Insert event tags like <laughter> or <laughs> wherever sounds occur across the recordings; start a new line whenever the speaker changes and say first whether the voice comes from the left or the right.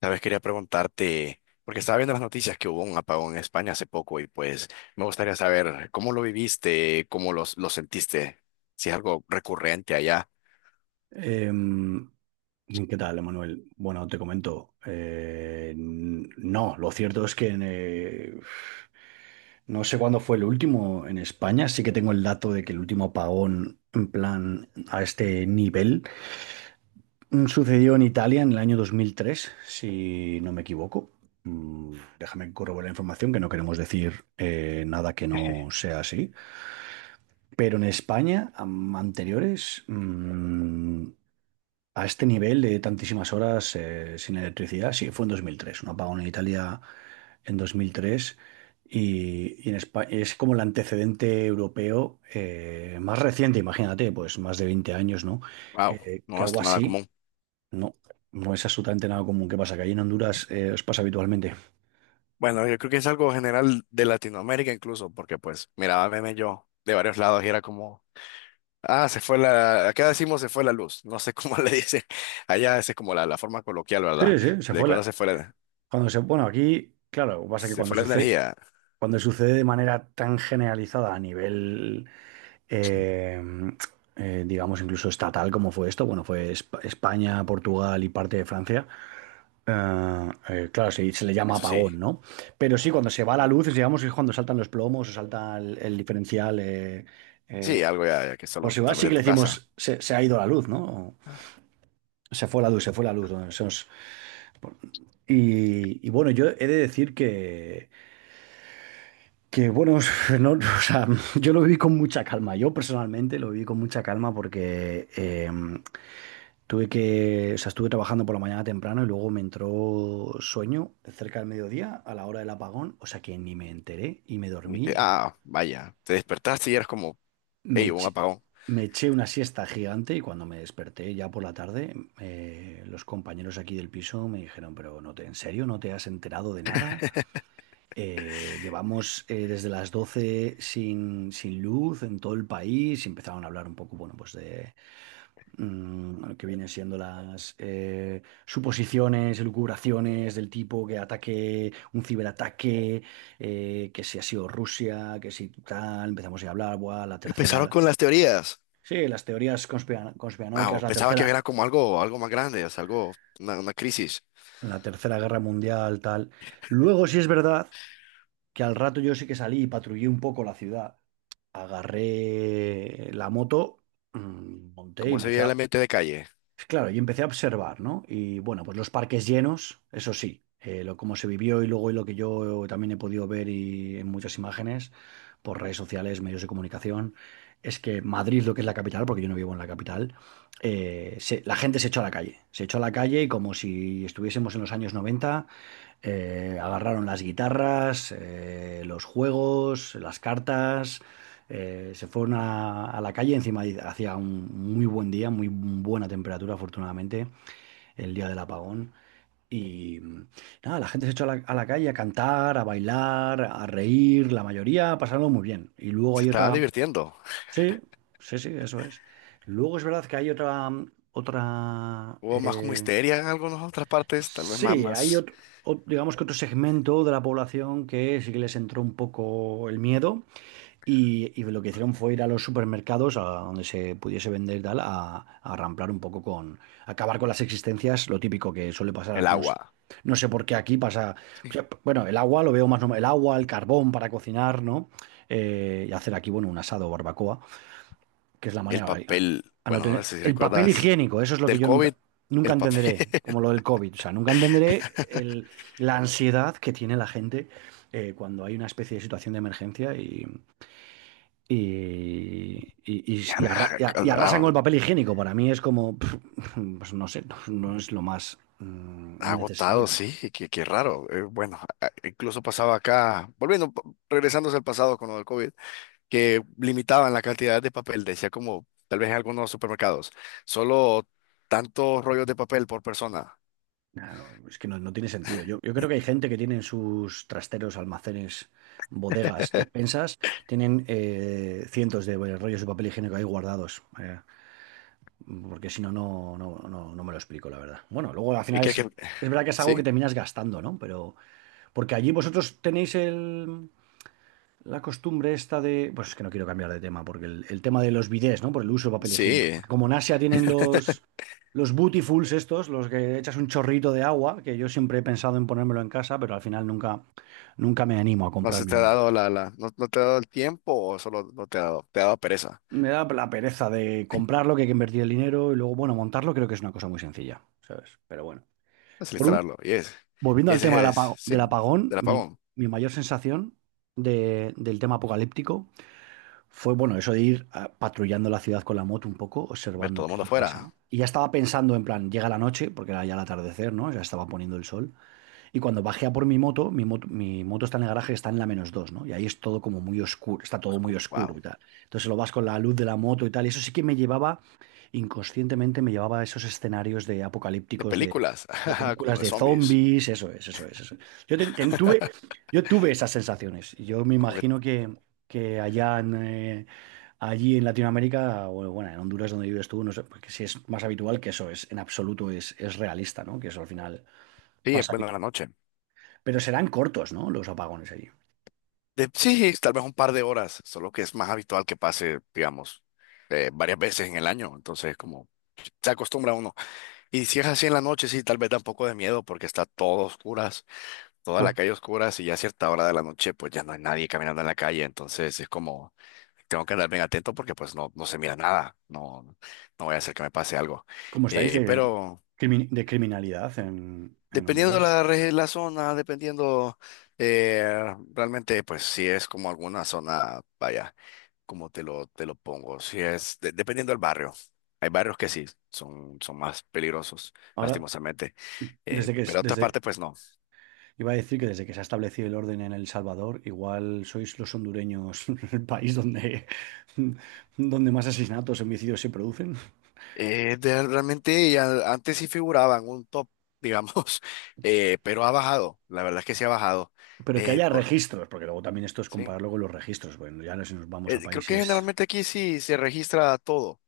left: Sabes, quería preguntarte, porque estaba viendo las noticias que hubo un apagón en España hace poco y pues me gustaría saber cómo lo viviste, cómo lo sentiste, si es algo recurrente allá.
right: Em, ¿Qué tal, Emanuel? Bueno, te comento. No, lo cierto es que no sé cuándo fue el último en España. Sí que tengo el dato de que el último apagón, en plan, a este nivel, sucedió en Italia en el año 2003, si no me equivoco. Mm. Déjame corroborar la información, que no queremos decir nada que no sea así. Pero en España, anteriores, a este nivel de tantísimas horas sin electricidad, sí, fue en 2003 un apagón en Italia en 2003, y en España es como el antecedente europeo más reciente, imagínate, pues más de 20 años, ¿no?
left: Wow,
right: Que
left: no es
right: algo
left: nada
right: así,
left: común.
right: no, no es absolutamente nada común. ¿Qué pasa? Que allí en Honduras os pasa habitualmente.
left: Bueno, yo creo que es algo general de Latinoamérica incluso, porque pues miraba memes yo de varios lados y era como... Ah, se fue acá decimos se fue la luz, no sé cómo <laughs> le dicen, allá esa es como la forma coloquial, ¿verdad?
right: Sí, sí, se
left: De
right: fue
left: cuando
right: la...
left: se fue la.
right: Bueno, aquí, claro, lo que pasa es que
left: Se fue la energía,
right: cuando sucede de manera tan generalizada a nivel eh, digamos, incluso estatal, como fue esto. Bueno, fue España, Portugal y parte de Francia. Claro, se le llama
left: eso sí.
right: apagón, ¿no? Pero sí, cuando se va la luz, digamos, es cuando saltan los plomos o salta el diferencial.
left: Sí,
right: Eh,
left: algo ya que
right: por
left: solo
right: si va,
left: tal vez
right: sí
left: de
right: que le
left: tu casa.
right: decimos, se ha ido la luz, ¿no? O
left: Ah,
right: se fue la luz, se fue la luz, ¿no? Y bueno, yo he de decir que, que bueno, <laughs> no, o sea, yo lo viví con mucha calma. Yo personalmente lo viví con mucha calma porque tuve que, o sea, estuve trabajando por la mañana temprano y luego me entró sueño cerca del mediodía a la hora del apagón, o sea que ni me enteré y me
left: ni te-
right: dormí.
left: ah, vaya, te despertaste y eras como,
right: Me,
left: hey, hubo un
right: ech-
left: apagón.
right: Me eché una siesta gigante y cuando me desperté ya por la tarde, los compañeros aquí del piso me dijeron, pero ¿en serio no te has enterado de nada? Llevamos desde las 12 sin luz en todo el país, y empezaron a hablar un poco, bueno, pues de lo que vienen siendo las suposiciones, elucubraciones del tipo que un ciberataque, que si ha sido Rusia, que si tal, empezamos ya a hablar, buah, la
left: Empezaron
right: tercera.
left: con las teorías.
right: Sí, las teorías
left: Ah,
right: conspiranoicas,
left: o pensaba que era como algo más grande, o sea, algo, una crisis.
right: la tercera guerra mundial, tal. Luego sí es verdad que al rato yo sí que salí y patrullé un poco la ciudad. Agarré la moto, monté y
left: ¿Cómo se
right: empecé
left: veía el
right: a...
left: ambiente de calle?
right: Claro, yo empecé a observar, ¿no? Y bueno, pues los parques llenos, eso sí, lo como se vivió, y luego, y lo que yo también he podido ver, y en muchas imágenes por redes sociales, medios de comunicación, es que Madrid, lo que es la capital, porque yo no vivo en la capital, la gente se echó a la calle, se echó a la calle y como si estuviésemos en los años 90, agarraron las guitarras, los juegos, las cartas, se fueron a la calle, encima hacía un muy buen día, muy buena temperatura, afortunadamente, el día del apagón. Y nada, la gente se echó a la calle a cantar, a bailar, a reír, la mayoría pasaron muy bien. Y luego
left: Se
right: hay
left: estaban
right: otra...
left: divirtiendo.
right: Sí, sí, sí, eso es. Luego es verdad que hay otra... otra
left: Hubo más como
right: eh,
left: histeria en algunas otras partes, tal vez
right: Sí, hay
left: más...
right: otro, digamos que otro segmento de la población que sí que les entró un poco el miedo, y lo que hicieron fue ir a los supermercados, a donde se pudiese vender y tal, a ramplar un poco con, acabar con las existencias, lo típico que suele pasar,
left: El
right: no sé,
left: agua.
right: no sé por qué aquí pasa. O sea, bueno, el agua lo veo más normal, el agua, el carbón para cocinar, ¿no? Y hacer aquí, bueno, un asado o barbacoa, que es la
left: El
right: manera,
left: papel,
right: a no
left: bueno, no
right: tener,
left: sé si
right: el papel
left: recuerdas,
right: higiénico, eso es lo que
left: del
right: yo nunca,
left: COVID,
right: nunca
left: el papel.
right: entenderé, como lo del COVID, o sea, nunca entenderé la ansiedad que tiene la gente cuando hay una especie de situación de emergencia, y, y- y- y arra- y
left: <laughs> Ya,
right: ar-
left: a-
right: y arrasan con el
left: a-
right: papel higiénico. Para mí es como, <laughs> pues no sé, no, no es lo más
left: agotado,
right: necesario, ¿no?
left: sí. Qué raro. Bueno, incluso pasaba acá, volviendo, regresándose al pasado con lo del COVID, que limitaban la cantidad de papel, decía como tal vez en algunos supermercados, solo tantos rollos de papel por persona.
right: Nah, no, es que no, no tiene sentido. Yo creo que hay gente que tiene en sus trasteros, almacenes, bodegas,
left: <laughs>
right: despensas, tienen cientos de, bueno, rollos de papel higiénico ahí guardados. Eh, porque si no, no, no, no, no me lo explico, la verdad. Bueno, luego al
left: ¿Y
right: final
left: crees que
right: es verdad que es algo que
left: sí?
right: terminas gastando, ¿no? Pero porque allí vosotros tenéis el... la costumbre esta de... Pues es que no quiero cambiar de tema, porque el tema de los bidés, ¿no? Por el uso de papel higiénico.
left: Sí,
right: Porque como en Asia tienen los bootyfuls estos, los que echas un chorrito de agua, que yo siempre he pensado en ponérmelo en casa, pero al final nunca, nunca me animo a
left: no se
right: comprarme
left: te ha
right: uno.
left: dado no, no te ha dado el tiempo o solo no te ha dado, te ha dado pereza.
right: Me da la pereza de comprarlo, que hay que invertir el dinero, y luego, bueno, montarlo creo que es una cosa muy sencilla, ¿sabes? Pero bueno. Por ul-
left: Desinstalarlo. Y es.
right: Volviendo
left: Y
right: al tema del
left: ese es, sí,
right: del apagón,
left: del
right: mi,
left: apagón.
right: mi mayor sensación del tema apocalíptico fue, bueno, eso de ir patrullando la ciudad con la moto un poco,
left: Ver
right: observando
left: todo el
right: qué es
left: mundo
right: lo que pasaba.
left: afuera.
right: Y ya estaba pensando en plan, llega la noche, porque era ya el atardecer, ¿no? Ya estaba poniendo el sol. Y cuando bajé a por mi moto está en el garaje, está en la menos dos, ¿no? Y ahí es todo como muy oscuro, está todo muy
left: Oscuro.
right: oscuro y
left: Wow.
right: tal. Entonces lo vas con la luz de la moto y tal. Y eso sí que me llevaba, inconscientemente me llevaba a esos escenarios de
left: De
right: apocalípticos
left: películas,
right: de
left: <laughs> como
right: películas
left: de
right: de
left: zombies.
right: zombies, eso es, eso es, eso es. Yo ten- ten- tuve,
left: <laughs>
right: yo tuve esas sensaciones. Y yo me
left: Como que,
right: imagino que, que allí en Latinoamérica, o bueno, en Honduras donde vives tú, no sé, porque si es más habitual, que eso es, en absoluto es realista, ¿no? Que eso al final
left: sí,
right: pasa,
left: bueno, en la noche.
right: pero serán cortos, ¿no? Los apagones allí.
left: De, sí, tal vez un par de horas, solo que es más habitual que pase, digamos, varias veces en el año. Entonces, como se acostumbra uno. Y si es así en la noche, sí, tal vez da un poco de miedo porque está todo oscuro, toda la
right: Ah,
left: calle oscura, si ya a cierta hora de la noche, pues ya no hay nadie caminando en la calle, entonces es como, tengo que andar bien atento porque pues no, no se mira nada, no, no voy a hacer que me pase algo.
right: ¿cómo estáis de,
left: Pero
right: de criminalidad en
left: dependiendo
right: Honduras?
left: la zona, dependiendo, realmente pues si es como alguna zona, vaya, como te te lo pongo, si es, dependiendo del barrio. Hay barrios que sí, son más peligrosos,
right: Ahora,
left: lastimosamente.
right: desde que es-
left: Pero otras
right: desde,
left: partes, pues no.
right: iba a decir que desde que se ha establecido el orden en El Salvador, igual sois los hondureños <laughs> el país donde, <laughs> donde más asesinatos, homicidios se producen.
left: Realmente ya antes sí figuraba en un top, digamos, <laughs> pero ha bajado, la verdad es que sí ha bajado.
right: Pero que
left: Eh,
right: haya
left: por,
right: registros, porque luego también esto es
left: sí.
right: compararlo con los registros. Bueno, ya no, si nos vamos a
left: Creo que
right: países.
left: generalmente aquí sí se registra todo.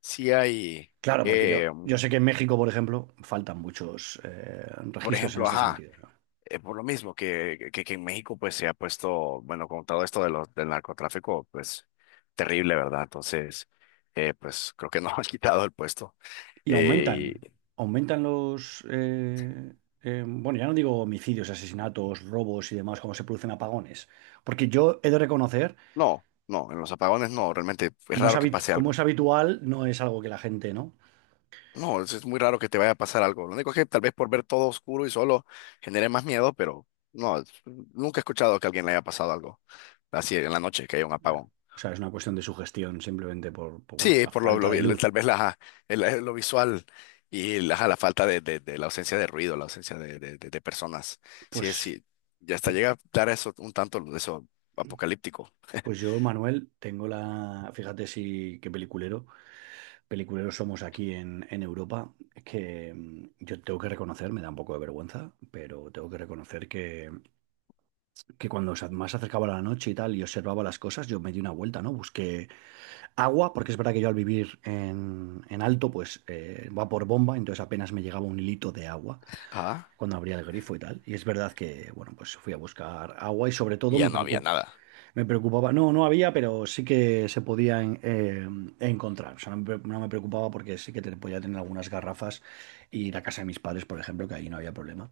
left: Sí hay,
right: Claro, porque yo,
left: eh,
right: yo sé que en México, por ejemplo, faltan muchos
left: por
right: registros en
left: ejemplo,
right: este
left: ajá,
right: sentido, ¿no?
left: por lo mismo que en México pues se ha puesto, bueno, con todo esto de los, del narcotráfico, pues terrible, ¿verdad? Entonces, pues creo que nos <laughs> han quitado el puesto.
right: Y
left: Eh,
right: aumentan,
left: y-
right: aumentan los, eh, bueno, ya no digo homicidios, asesinatos, robos y demás, como se producen apagones. Porque yo he de reconocer,
left: no, no, en los apagones no, realmente es raro que pase
right: como
left: algo.
right: es habitual, no es algo que la gente, ¿no?
left: No, es muy raro que te vaya a pasar algo. Lo único es que tal vez por ver todo oscuro y solo genere más miedo, pero no, nunca he escuchado que a alguien le haya pasado algo así en la noche, que haya un
right: Ah,
left: apagón.
right: o sea, es una cuestión de sugestión simplemente por, bueno, por
left: Sí,
right: la
left: por lo,
right: falta de luz.
left: tal vez la, lo visual y la falta de la ausencia de ruido, la ausencia de personas. Sí,
right: Pues,
left: sí, ya hasta llega a dar eso un tanto de eso apocalíptico.
right: pues yo, Manuel, tengo la, fíjate si qué peliculero, peliculeros somos aquí en Europa, que yo tengo que reconocer, me da un poco de vergüenza, pero tengo que reconocer que cuando más se acercaba la noche y tal y observaba las cosas, yo me di una vuelta, ¿no? Busqué agua, porque es verdad que yo, al vivir en alto, pues va por bomba, entonces apenas me llegaba un hilito de agua
left: Ah,
right: cuando abría el grifo y tal. Y es verdad que, bueno, pues fui a buscar agua, y sobre
left: y
right: todo me
left: ya no había nada.
right: me preocupaba, no, no había, pero sí que se podía encontrar. O sea, no me preocupaba, porque sí que te podía tener algunas garrafas y ir a casa de mis padres, por ejemplo, que ahí no había problema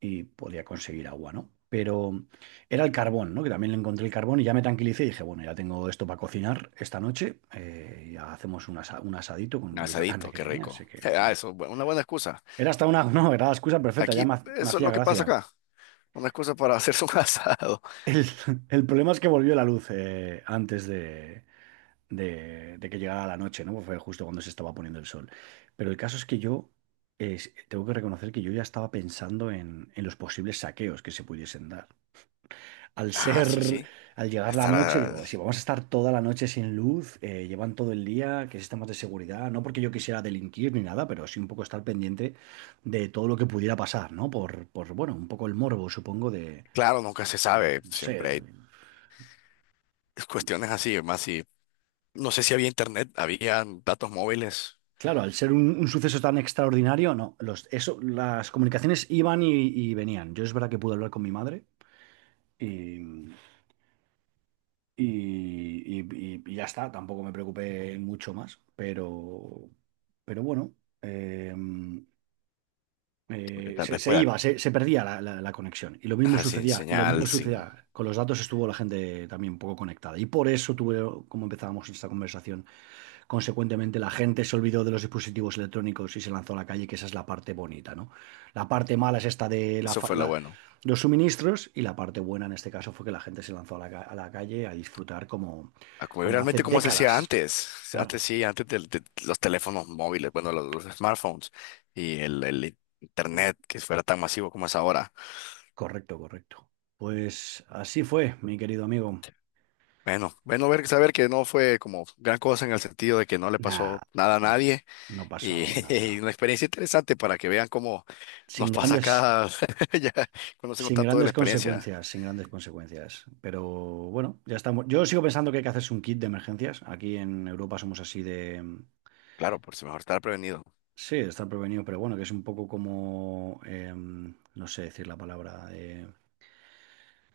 right: y podía conseguir agua, ¿no? Pero era el carbón, ¿no? Que también le encontré el carbón y ya me tranquilicé y dije, bueno, ya tengo esto para cocinar esta noche. Eh, ya hacemos un asadito con un
left: Un
right: poquito de carne
left: asadito,
right: que
left: qué
right: tenía. Así
left: rico.
right: que
left: <laughs> Ah, eso, una buena excusa.
right: era hasta una... <laughs> no, era la excusa perfecta, ya
left: Aquí,
right: me, me
left: eso es
right: hacía
left: lo que pasa
right: gracia.
left: acá. Una excusa para hacerse un <laughs> asado.
right: El, <laughs> el problema es que volvió la luz antes de, de que llegara la noche, ¿no? Pues fue justo cuando se estaba poniendo el sol. Pero el caso es que yo eh, tengo que reconocer que yo ya estaba pensando en los posibles saqueos que se pudiesen dar al
left: Ah, sí,
right: ser,
left: sí.
right: al llegar la noche.
left: Estará.
right: Digo, si vamos a estar toda la noche sin luz, llevan todo el día, que si sistemas de seguridad? No porque yo quisiera delinquir ni nada, pero sí un poco estar pendiente de todo lo que pudiera pasar, ¿no? Por bueno, un poco el morbo, supongo,
left: Claro, nunca se sabe.
right: no
left: Siempre
right: sé.
left: hay cuestiones así. Más si. No sé si había internet, había datos móviles.
right: Claro, al ser un suceso tan extraordinario, no, los, eso, las comunicaciones iban y venían. Yo es verdad que pude hablar con mi madre. Y, y ya está, tampoco me preocupé mucho más, pero, pero bueno, eh,
left: Porque tal
right: se,
left: vez
right: se
left: pueda.
right: iba, se perdía la conexión. Y lo mismo
left: Ajá, sin
right: sucedía, y lo mismo
left: señal, sin.
right: sucedía, con los datos estuvo la gente también un poco conectada. Y por eso tuve, como empezábamos esta conversación, consecuentemente, la gente se olvidó de los dispositivos electrónicos y se lanzó a la calle, que esa es la parte bonita, ¿no? La parte mala es esta de
left: Eso fue lo bueno.
right: los suministros, y la parte buena en este caso fue que la gente se lanzó a la calle a disfrutar como,
left: A como...
right: como hace
left: realmente como se hacía
right: décadas.
left: antes.
right: Claro,
left: Antes sí, antes de los teléfonos móviles, bueno, los smartphones y el internet que fuera tan masivo como es ahora.
right: correcto, correcto. Pues así fue, mi querido amigo.
left: Bueno, bueno ver, saber que no fue como gran cosa en el sentido de que no le
right: Nada,
left: pasó nada a
right: al fin,
left: nadie.
right: no
left: Y
right: pasó
left: <laughs>
right: nada.
left: una experiencia interesante para que vean cómo nos
right: Sin
left: pasa
right: grandes,
left: acá. <laughs> Ya conocemos
right: Sin
left: tanto de la
right: grandes
left: experiencia.
right: consecuencias, sin grandes consecuencias. Pero bueno, ya estamos. Yo sigo pensando que hay que hacerse un kit de emergencias. Aquí en Europa somos así de...
left: Claro, por si mejor estar prevenido.
right: Sí, de estar prevenido, pero bueno, que es un poco como... no sé decir la palabra. eh,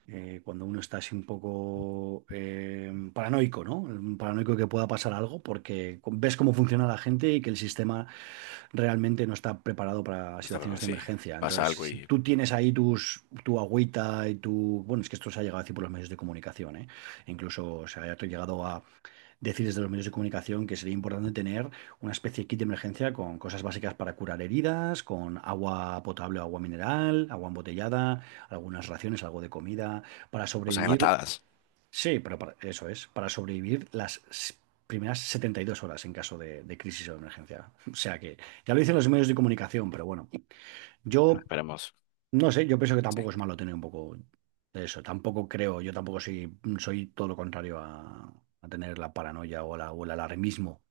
right: eh, Cuando uno está así un poco paranoico, ¿no? Un paranoico, que pueda pasar algo, porque ves cómo funciona la gente y que el sistema realmente no está preparado para situaciones
left: Está...
right: de
left: si
right: emergencia.
left: pasa
right: Entonces,
left: algo
right: si
left: y
right: tú tienes ahí tu agüita y tu... Bueno, es que esto se ha llegado a decir por los medios de comunicación, ¿eh? Incluso se ha llegado a decir desde los medios de comunicación que sería importante tener una especie de kit de emergencia con cosas básicas para curar heridas, con agua potable, agua mineral, agua embotellada, algunas raciones, algo de comida, para
left: cosas
right: sobrevivir...
left: enlatadas.
right: Sí, pero eso es, para sobrevivir las primeras 72 horas en caso de crisis o de emergencia. <laughs> O sea que ya lo dicen los medios de comunicación, pero bueno, yo
left: Esperemos.
right: no sé, yo pienso que tampoco es malo tener un poco de eso. Tampoco creo, yo tampoco soy, todo lo contrario a tener la paranoia o el alarmismo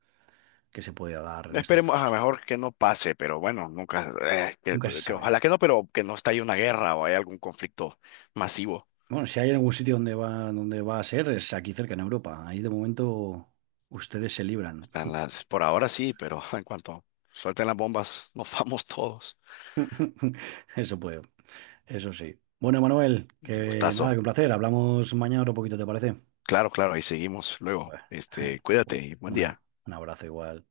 right: que se puede dar en estos
left: Esperemos, a
right: casos.
left: mejor que no pase, pero bueno, nunca,
right: Nunca se
left: que
right: sabe.
left: ojalá que no, pero que no estalle una guerra o haya algún conflicto masivo.
right: Bueno, si hay algún sitio donde va a ser, es aquí cerca en Europa. Ahí de momento ustedes se libran.
left: Están las, por ahora sí, pero <laughs> en cuanto suelten las bombas, nos vamos todos.
right: <laughs> Eso puede. Eso sí. Bueno, Manuel, que nada,
left: Gustazo.
right: que un placer. Hablamos mañana otro poquito, ¿te parece?
left: Claro, claro, ahí seguimos luego.
right: Pues,
left: Este,
right: <laughs>
left: cuídate
right: uy,
left: y buen día.
right: un abrazo igual.